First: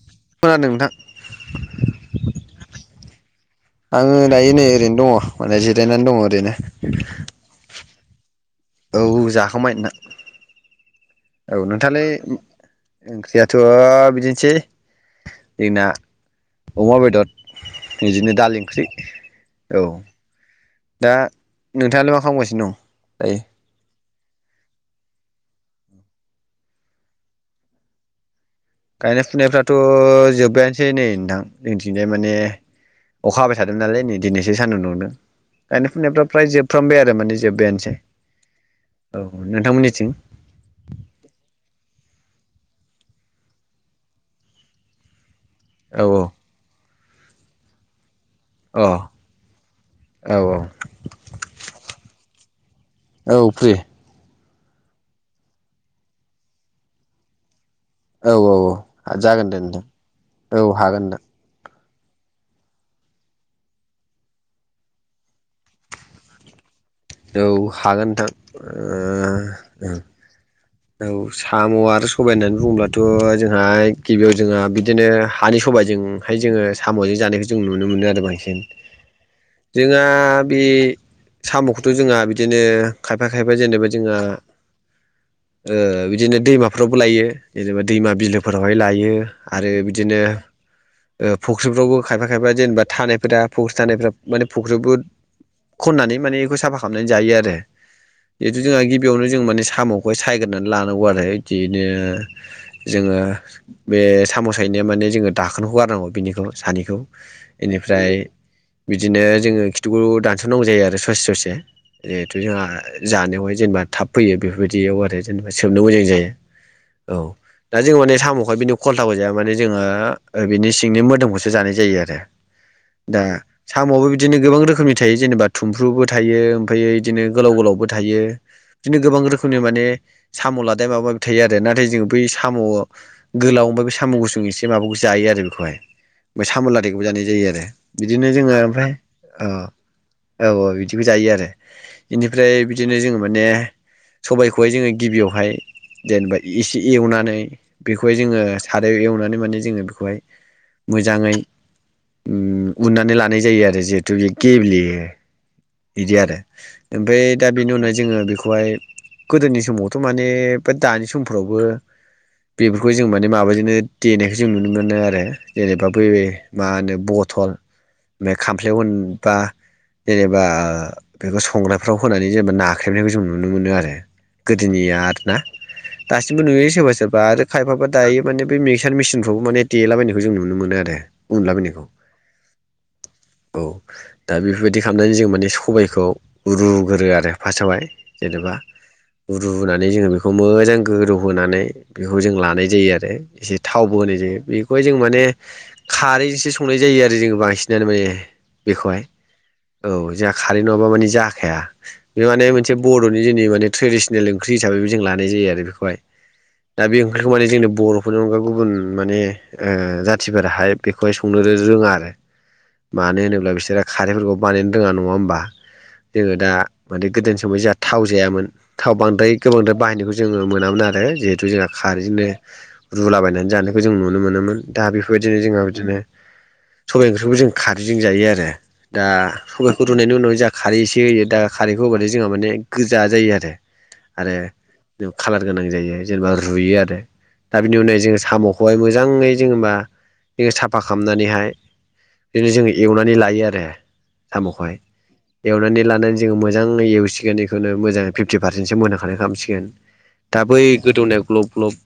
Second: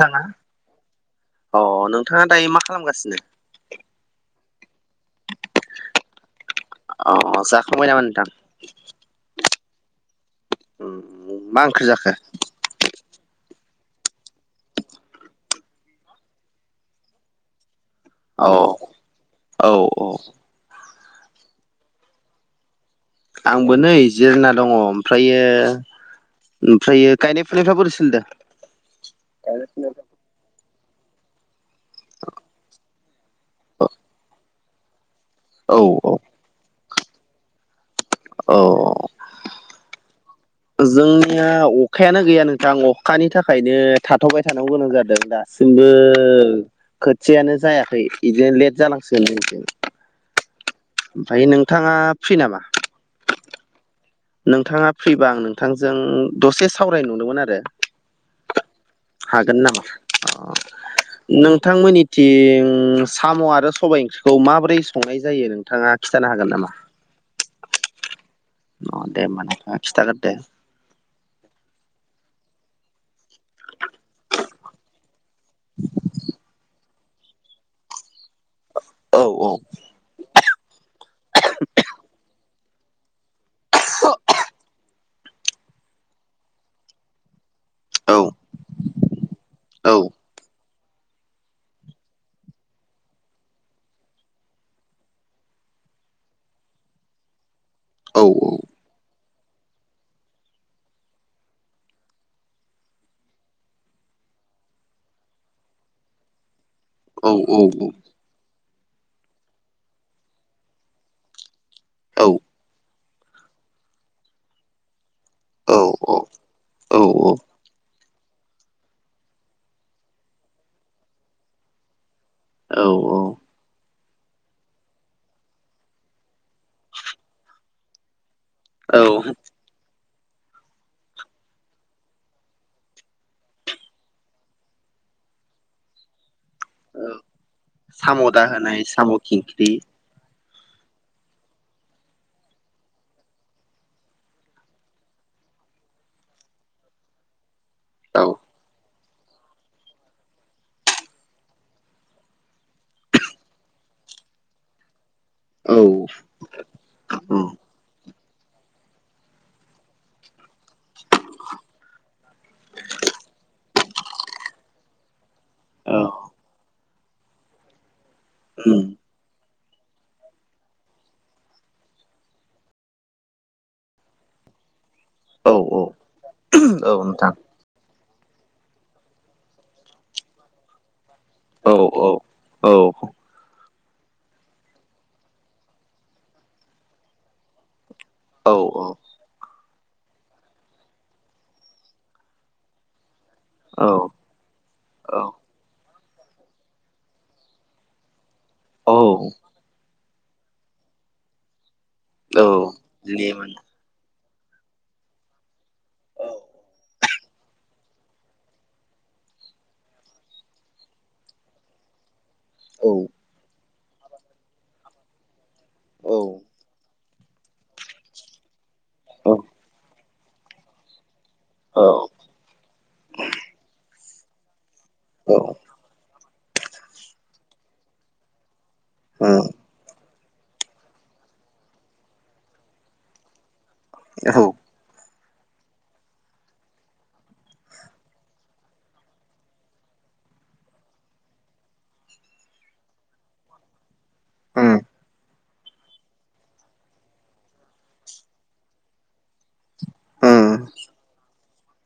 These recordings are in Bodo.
थाङा खोनादों नोंथां। अ नोंथाङा दायो मा खालामगासिनो? आङो दायो नै ओरैनो दङ माने जिरायनानै दङ ओरैनो। संबाय नामा नोंथां? औ जाखांबाय‌ नोंथां। उम औ मा ओंख्रि नोंथाङालाय? जाखो ओंख्रियाथ' बिदिनोसै जोंना अमा बेदर। बिदिनो औ दालि ओंख्रै। औ दा नोंथाङालाय मा खामगासिनो दं? आंबो नै जिरायना दङ ओमफ्रायो ओमफ्रायो गायनाय फुनायफ्रा बोरै सोलिदों? गायनाय फुनायफ्राथ' जोब्बायानोसै नै नोंथां जोंनिथिंजाय माने अखा हाबाय थादों नालाय नै दिनैसो सान्दुं दुंदों। औ गायनाय औ फुनायफ्रा फ्राय जोबफ्रामबाय आरो माने जोब्बायानोसै। औ औ नोंथांमोननिथिं। जोंनिया अखायानो गैया नोंथां अखानि थाखायनो थाथ'बाय थानांगौ गोनां जादों दा। सिमबो औ खोथियानो जायाखै इदिनो लेट अ जालांसिगोन जोंनिथिं। औ औ। ओमफ्राय नोंथाङा फ्रि नामा? औ फ्रि। नोंथाङा फ्रिबा आं नोंथांजों दसे सावरायनो नंदोंमोन आरो। औ औ औ जागोन दे हागोन नोंथां नामा औ हागोन नोंथां अ नोंथांमोननि थिं साम' आरो सबाय ओंख्रिखौ माबोरै संनाय जायो नोंथाङा खिथानो हागोन नामा? औ हागोन नोंथां ओ अ दे होमबा नोंथाङा ओ। खिथागोन दे औ साम' आरो सबाय होननानै बुङोब्लाथ' जोंहा गिबियाव जोंहा बिदिनो हानि सबायजों हाय जोङो साम'जों जानायखौ जों नुनो मोनो आरो बांसिन। औ औ। जोंहा बे साम'खौ बिदिनो खायफा खायफा जेनेबा जोंहा ओ बिदिनो दैमाफ्रावबो लाइयो। जेनेबा दैमा औ बिलोफोरावहाय लाइयो आरो औ बिदिनो ओ फख्रिफ्रावबो खायफा खायफा जेनेबा थानायफोरा फख्रि थानायफोरा माने फख्रियावबो खननानै माने इखौ साफा खालामनानै जायो आरो जिथु जोंहा गिब बियावनो जों माने साम'खौहाय सायगोरनानै लानांगौ आरो इदिनो। जोङो बे साम' सायनाया माने जोङो दाखोनखौ गारनांगौ बिनिखौ सानिखौ। औ इनिफ्राय बिदिनो जोङो खिथुखौ दानस'नांगौ जायो आरो ससे ससे। औ जिहेथु जोंहा जानायावहाय जेनेबा थाब फैयो बेफोरबायदियाव आरो जेनेबा सोबनो मोजां औ जायो औ। दा जोंङो माने साम'खहाय बिनि खलथाखौ जाया माने जोङो ओ बिनि सिंनि मोदोमखौसो जानाय जायो आरो। औ दा साम'आबो बिदिनो गोबां रोखोमनि थायो जेनेबा थुमफ्रुबो थायो आमफायो इदिनो गोलाव गोलावबो थायो बिदिनो गोबां औ रोखोमनि माने साम' लादाय माबा माबि थायो आरो नाथाय जोङो बै साम' गोलाव ओफ्राय बे साम' गुसुं एसे माबाखौ जायो आरो बेखौहाय साम' ला बिदिखौबो जानाय जायो आरो साम' बिदिनो जोङो दाहोनाय ओमफ्राय साम' ओ खिंख्रि औ औ बिदिखौ जायो आरो इनिफ्राय बिदिनो जोङो माने सबायखौहाय जोङो गिबियावहाय जेनेबा एसे एवनानै बेखौहाय औ जोङो सार आरोय एवनानै माने जोङो बेखौहाय मोजाङै उम उननानै लानाय जायो आरो जिहेतु बे गेब्लेयो औ बिदि आरो ओमफ्राय उम दा बेनि उनावाय जोङो बेखौहाय गोदोनि समावथ' माने दानि समफ्रावबो बेफोरखौ जों माने माबाजोंनो देनायखौ जों नुनो मोनो आरो जेनेबा औ बै बे मा होनो बथल खामफ्ले अनबा जेनेबा बेखौ संग्राफ्राव होनानै जेनेबा नाख्रेबनायखौ जों नुनो मोनो आरो गोदोनिया ना औ दासिमबो नुयो औ सोरबा सोरबा नोंथां आरो खायफाबा दायो माने बे मिक्सार मेसिनफ्रावबो माने देलाबायनायखौ जों नुनो मोनो आरो उनला औ बायनायखौ औ औ औ दा बेफोरबायदि खालामनानै जों माने सबायखौ खौ रुग्रो आरो फास्टआवहाय जेनेबा रुनानै जोङो बेखौ मोजां गोदौहोनानै बेखौ जों लानाय जायो आरो एसे थावबो औ होनाय जायो बेखौहाय जों औ माने खारैजोंसो संनाय जायो आरो जों बांसिनानो माने बेखौहाय औ औ जोंहा खारै नङाब्ला माने जाखाया बे औ माने मोनसे बर'नि जोंनि लेमोन माने ट्रेडिसनेल ओंख्रि हिसाबैबो जों लानाय जायो आरो बेखौहाय दा बे ओंख्रिखौ माने जोंनि बर'फोरनि अनगा गुबुन माने जाथिफोराहाय बेखौहाय संनो रोङा आरो औ मानो होनोब्ला बिसोरो खारैफोरखौ बानायनो रोङा नङा होमबा औ जोङो दा माने गोदोनि समाव जोंहा थाव जायामोन थाव बांद्राय औ गोबांद्राय बाहायनायखौ जोङो मोनामोन आरो जि बे जोंहा औ खारैजोंनो रुलाबायनानै जानायखौ जों नुनो मोनोमोन दा बेफोरबायदिनो औ जोंहा बिदिनो सबाइ ओंख्रिखौ जों खारैजों जायो आरो दा उम सबाइखौ रुनायनि उनाव जोंहा खारै एसे होयो दा खारैखौ होबथाय जोंहा माने गोजा जायो आरो औ आरो खालार गोनां जायो जेनेबा रुयो आरो दा बिनि उनावाय जोङो साम'खौहाय मोजाङै जेनेबा जोङो साफा खालामनानैहाय बिदिनो जोंङो एवनानै लायो आरो उम साम'खौहाय एवनानै लानानै जोङो मोजाङै एवसिगोन बेखौनो मोजाङै फिफ्टि पारसेन्टसो मोनहोखानाय खालामसिगोन दा उम बै गोदौनाय ग्लब गलब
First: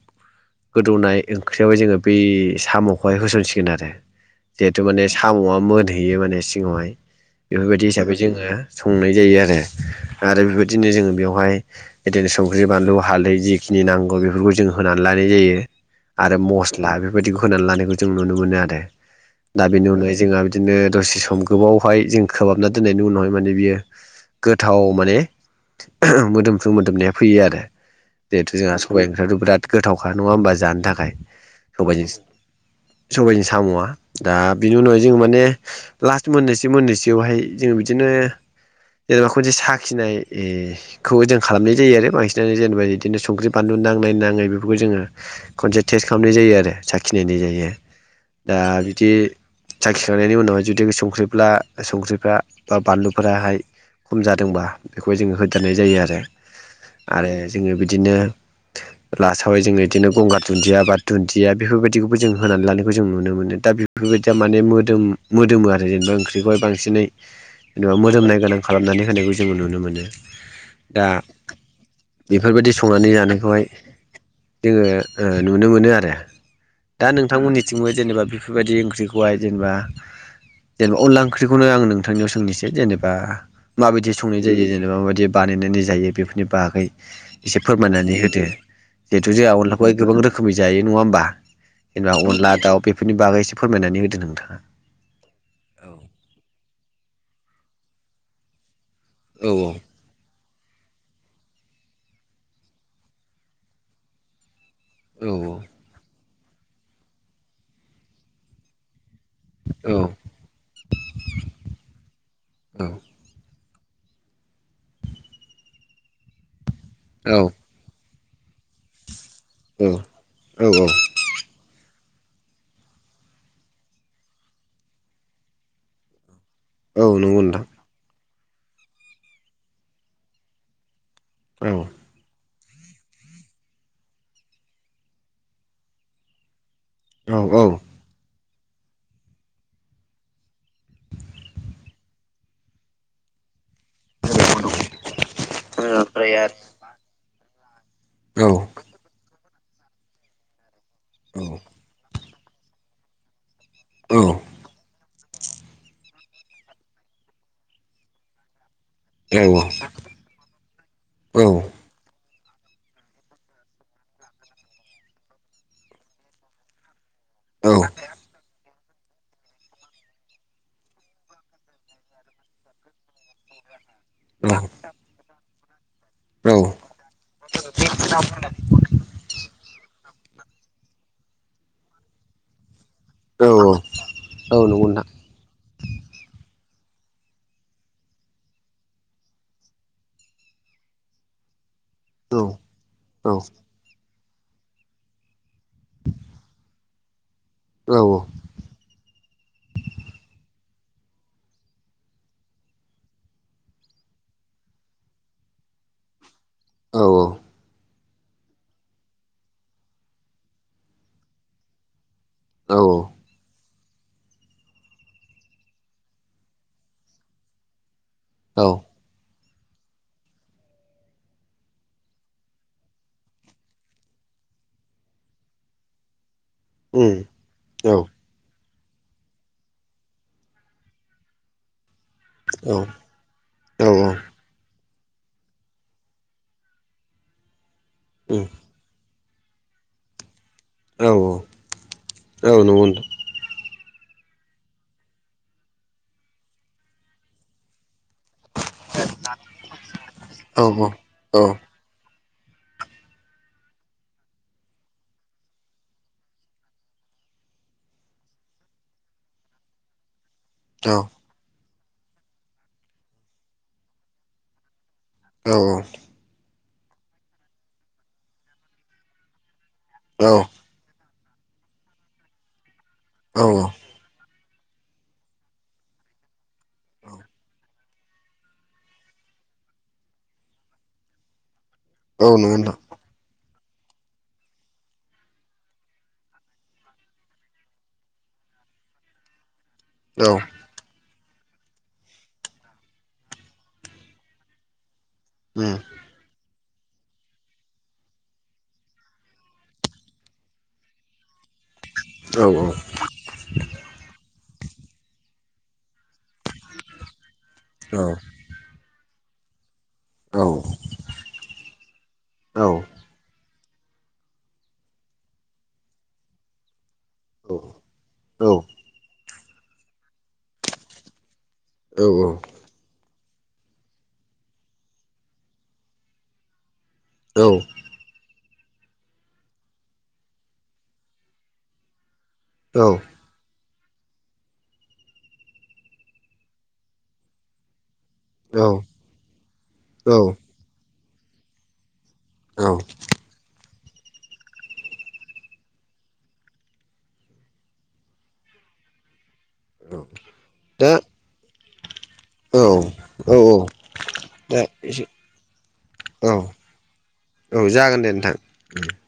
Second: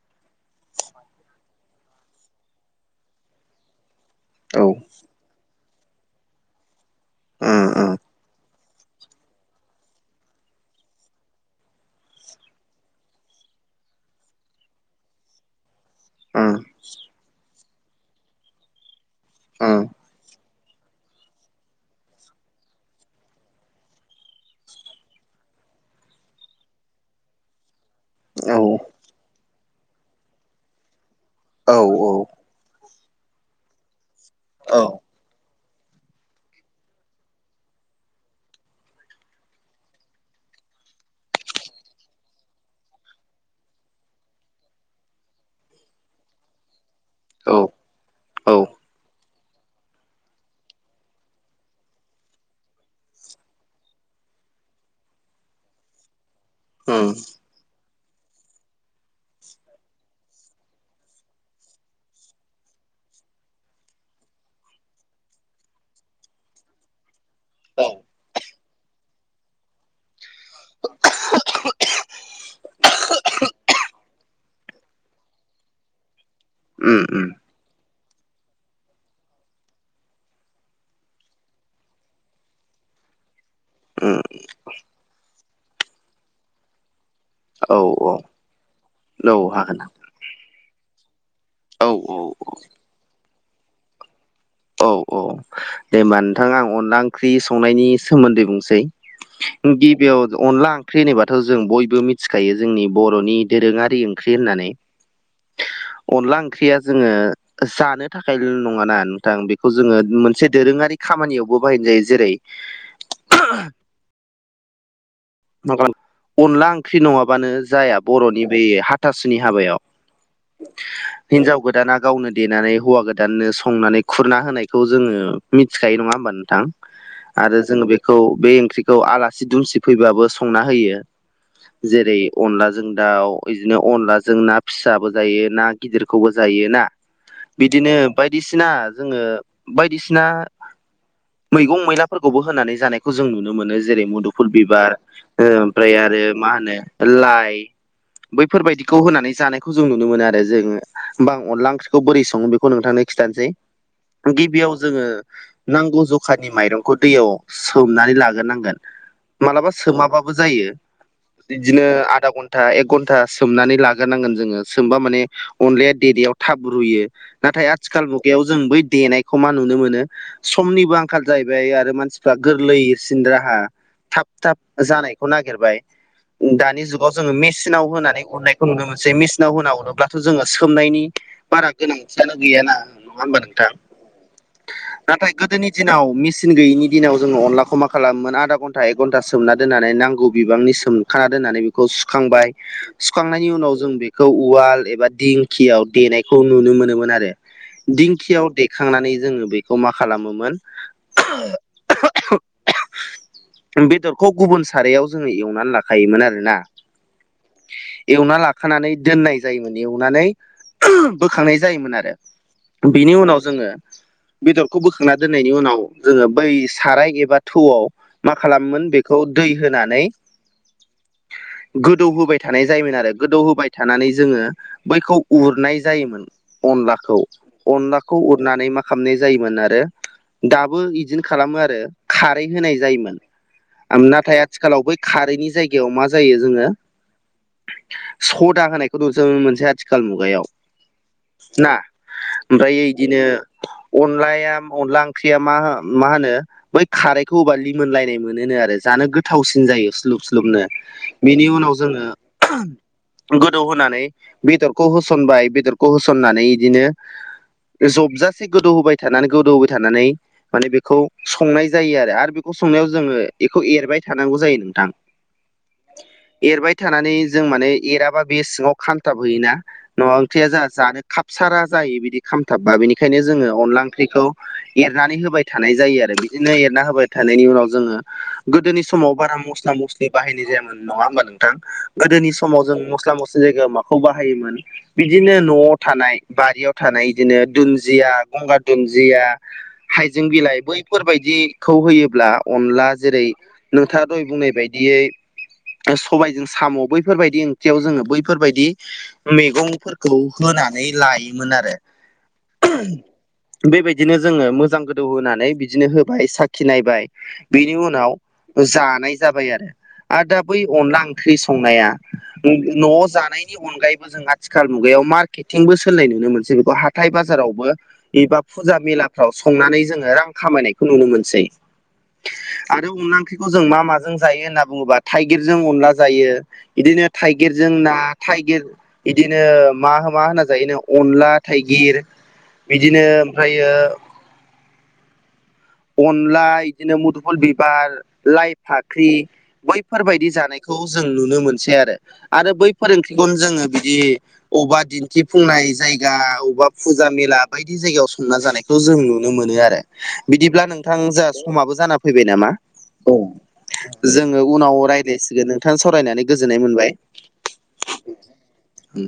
गोदौनाय ओंख्रियावहाय जोङो बै साम'खौहाय होसनसिगोन आरो औ जिहेतु माने साम'आ मोनहैयो माने सिङावहाय उम उम बेफोरबायदि हिसाबै जोङो संनाय जायो आरो आरो बेबायदिनो जोङो बेवहाय बिदिनो संख्रि बानलु हालदै जिखिनि नांगौ बेफोरखौ जों होनानै लानाय जायो आरो उम मस्ला बेफोरबायदिखौ होनानै लानायखौ जों नुनो मोनो आरो दा उम बेनि उनावाय जोंहा बिदिनो दसे सम गोबावहाय जों खोबाबना दोननायनि उनावहाय माने बियो गोथाव माने मोदोमफ्रु मोदोमनाया फैयो आरो औ जिहेथु जोंहा सबाइ ओंख्रियाथ' बिराद गोथावखा नङा होमबा जानो थाखाय औ सबाइजों सबाइजों साम'आ दा बिनि औ उनावहाय जोंङो माने लास्ट मोननैसो मोननैसोयावहाय जोङो बिदिनो जेनेबा खनसे साखिनाय ए खौबो जों खालामनाय जायो आरो बांसिनानो जेनेबा बिदिनो संख्रि बानलु नांनाय नाङै बेफोरखौ जोङो खनसे टेस्ट खालामनाय जायो आरो साखिनायनाय औ जायो औ दा बिदि साखिखांनायनि उनावहाय जुदि संख्रिब्ला संख्रिफ्रा बा बानलुफोराहाय खम जादोंबा बेखौहाय जोङो होदेरनाय जायो आरो उम आरो जोङो बिदिनो लास्टावहाय जोङो बिदिनो गंगार दुन्दिया बा दुन्दिया बेफोरबायदिखौबो जों होनानै लानाय जों नुनो मोनो दा बे बेफोरबायदिया माने मोदोम मोदोमो आरो जेनेबा ओंख्रिफ्रा बांसिनै जेनेबा मोदोमनाय गोनां खालामनानै होनायखौ जोंङो नुनो मोनो दा बेफोरबायदि संनानै जानायखौहाय जोंङो नुनो मोनो आरो उम दा नोंथांमोननिथिंबो जेनेबा बेफोरबायदि ओंख्रिखौहाय जेनेबा जेनेबा अनला ओंख्रिखौनो आं नोंथांनियाव सोंनिसै जेनेबा माबायदि उम संनाय जायो जेनेबा माबायदि बानायनानै जायो बेफोरनि बागै एसे औ फोरमायनानै होदो जिहेतु औ जोंहा हागोन अनलाखौहाय गोबां रोखोम रोखोमै जायो नङा होमबा औ जेनेबा अनला दाउ बेफोरनि बागै एसे फोरमायनानै होदो नोंथाङा। औ औ दे हबा नोंथाङा आं अनला ओंख्रि संनायनि सोमोन्दै बुंसै औ बेयर अनला ओंख्रि होनोबाथ' जों बयबो मिथिखायो जोंनि बर'नि दोरोङारि ओंख्रि होननानै औ अनला ओंख्रिया जोंङो जानो थाखायल' नङाना नोंथां बेखौ औ जोंङो ससे दोरोङारि खामानियावबो बाहायनाय जायो जेरै औ माबा अनला ओंख्रि औ नङाबानो जाया बर'नि बे हा औ हाबायाव हिनजाव गोदाना गावनो देनानै हौवा गोदाननो संनानै खुरना होनायखौ जोंङो मिथिखायो नङा होमबा नोंथां औ नंगौ आरो नोंथां जोंङो बेखौ बे ओंख्रिखौ आलासि दुमसि फैबाबो संना होयो। औ जेरै अनलाजों दाउ बिदिनो अनलाजों ना फिसाबो जायो ना गिदिरखौबो जायो ना औ बिदिनो बायदिसिना जोंङो बायदिसिना मैगं मैलाफोरखौबो होनानै जानायखौ जों नुनो मोनो जेरै मुदुफ फुल बिबार ओमफ्राय आरो मा होनो लाइ औ बैफोरबायदिखौ होनानै जानायखौ जों नुनो मोनो आरो जोंङो होमबा औ अनला ओंख्रि खौ बोरै सो बेखौ नोंथांनो खिथानोसै औ गिबियाव जोंङो नांगौ जखानि माइरंखौ दैयाव सोमनानै लाग्रोनांगोन मालाबा सोमाबाबो जायो औ नंगौ नोंथां औ औ बिदिनो आधा घन्टा एक घन्टा सोमनानै लाग्रोनांगोन जोंङो सोमबा माने अनलाया देरयाव थाब रुयो नाथाय औ औ औ उम औ उम औ नंगौ नोंथां औ आथिखाल मुगायाव जों बै देनायखौ मा नुनो मोनो समनिबो आं आंखाल जाहैबाय आरो मानसिफ्रा गोरलैसिन राहा थाब नंगौ थाब जानायखौ नागिरबाय दानि जुगाव जोंङो मेचनाव होनानै अरनायखौ नुनो मोनसै मेसिन नाव होना हरोब्लाथ' जोंङो सोमनायनि बारा गोनांथियानो गैयाना नङा हबा नोंथां ना गोदोनि दिनाव मेसिन गैयिनि दिनाव जोंङो अनलाखौ मा खालामोन आधा घन्टा एक घन्टा सोमना दोननानै नांगौ बिबांनि सोम खाना दोननानै बेखौ सुखांबाय सुखांनायनि उनाव जों बे खौ उवाल एबा दिंखियाव देनायखौ नुनो मोनोमोन आरो दिंखियाव खांनानै जोङो बेखौ मा खालामोमोन [unintelligible] बेदरखौ गुबुन सारायाव जोंङो एवनानै लाखायोमोन आरोना। एवना लाखानानै दोननाय जायोमोन एवनानै ओम बोखांनाय जायोमोन आरो बिनि उनाव जोंङो बेदरखौ बोखांनानै दोननायनि उनाव जोंङो बै साराय एबा थौ मा खालामोन बे खौ दै होनानै गोदौ होबाय थानाय जायोमोन आरो गोदौ होबाय थानानै जोंङो बैखौ उरनाय जायोमोन। अनलाखौ अनलाखौ उरनानै मा खालामनाय जायोमोन आरो दाबो बिदिनो खालामो आरो खारै होनाय जायोमोन नाथाय आथिखालाव बै खारैनि जायगायाव मा जायो जोङो सदा होनायखौ जों मोनसे आथिखाल मुगायाव ना ओमफ्राय बिदिनो अनलाया अनला ओंख्रिया मा मा होनो बै खारैखौ होब्ला लिमोनलायनाय मोनोनो आरो जानो गोथावसिन जायो स्लुब स्लुबनो बेनि उनाव जोङो गोदौ होनानै बेदरखौ होसनबाय बेदरखौ होसननानै इदिनो जबजासे गोदौहोबाय थानानै गोदौहोबाय थानानै माने बेखौ संनाय जायो आरो आरो बेखौ संनायाव जोङो बेखौ एरबाय थानांगौ जायो नोंथां औ औ एरबाय थानानै जों माने एराबा बे सिङाव खामथाब होयोना न' ओंथिया ज जानो खाबसारा जायो बिदि खामथाबबा बिनिखायनो जोङो अनला ओंख्रिखौ एरनानै होबाय थानाय जायो आरो बिदिनो एरना होबाय थानायनि उनाव जोङो गोदोनि समाव बारा मस्ला मस्लि बाहायनाय जायामोन नङा होमबा नोंथां गोदोनि समाव नोंथां जों मस्ला मस्लि जायगायाव माखौ बाहायोमोन बिदिनो न'आव थानाय बारियाव थानाय बिदिनो दुन्दिया गंगार दुन्दिया जिया हाइजें औ बिलाइ बै फोरबायदिखौ होयोब्ला अनला जेरै नोंथाङा दहाय बुंनाय बायदियै ओम सबायजों साम' बैफोरबायदि ओंख्रयाव जोङो बैफोरबायदि मैगंफोरखौ होनानै लायोमोन आरो औ औ बेबायदिनो जोङो मोजां गोदौ होनानै बिदिनो होबाय साखिनायबाय बेनि औ उनाव जानाय जाबाय आरो आरो दा बै औ अनला ओंख्रि संनाया न'आव जानाय नि अनगायैबो जों आथिखाल मुगायाव मार्केटिंबो सोनाय नुनो मोनसै बेखौ हाथाय बाजारावबो एबा बा मेलाफ्राव संनानै जोङो रां खामायनायखौ नुनो मोनसै औ औ आरो अनला ओंख्रिखौ जों मा माजों जायो होनना बुङोब्ला थाइगिरजों अनला जायो बिदिनो थाइगिरजों ना थाइगिर बिदिनो मा मा होनना जायो अनला थाइगिर बिदिनो ओमफ्रायो अनला बिदिनो मुदुफुल बिबार लाइ फाख्रि बैफोरबायदि जानायखौ जों नुनो मोनसै आरो आरो बैफोर ओंख्रि खौ जोङो बिदि अबेबा दिन्थिफुंनाय जायगा अबेबा फुजा मेला बायदि जायगायाव संना जानायखौ जों नुनो मोनो आरो बिदिब्ला नोंथां जों समाबो जाना फैबाय नामा औ जोङो दा उनाव एसे रायज्लायसिगोन नोंथां सावरायनानै औ गोजोननाय मोनबाय औ जागोन दे नोंथां। औ।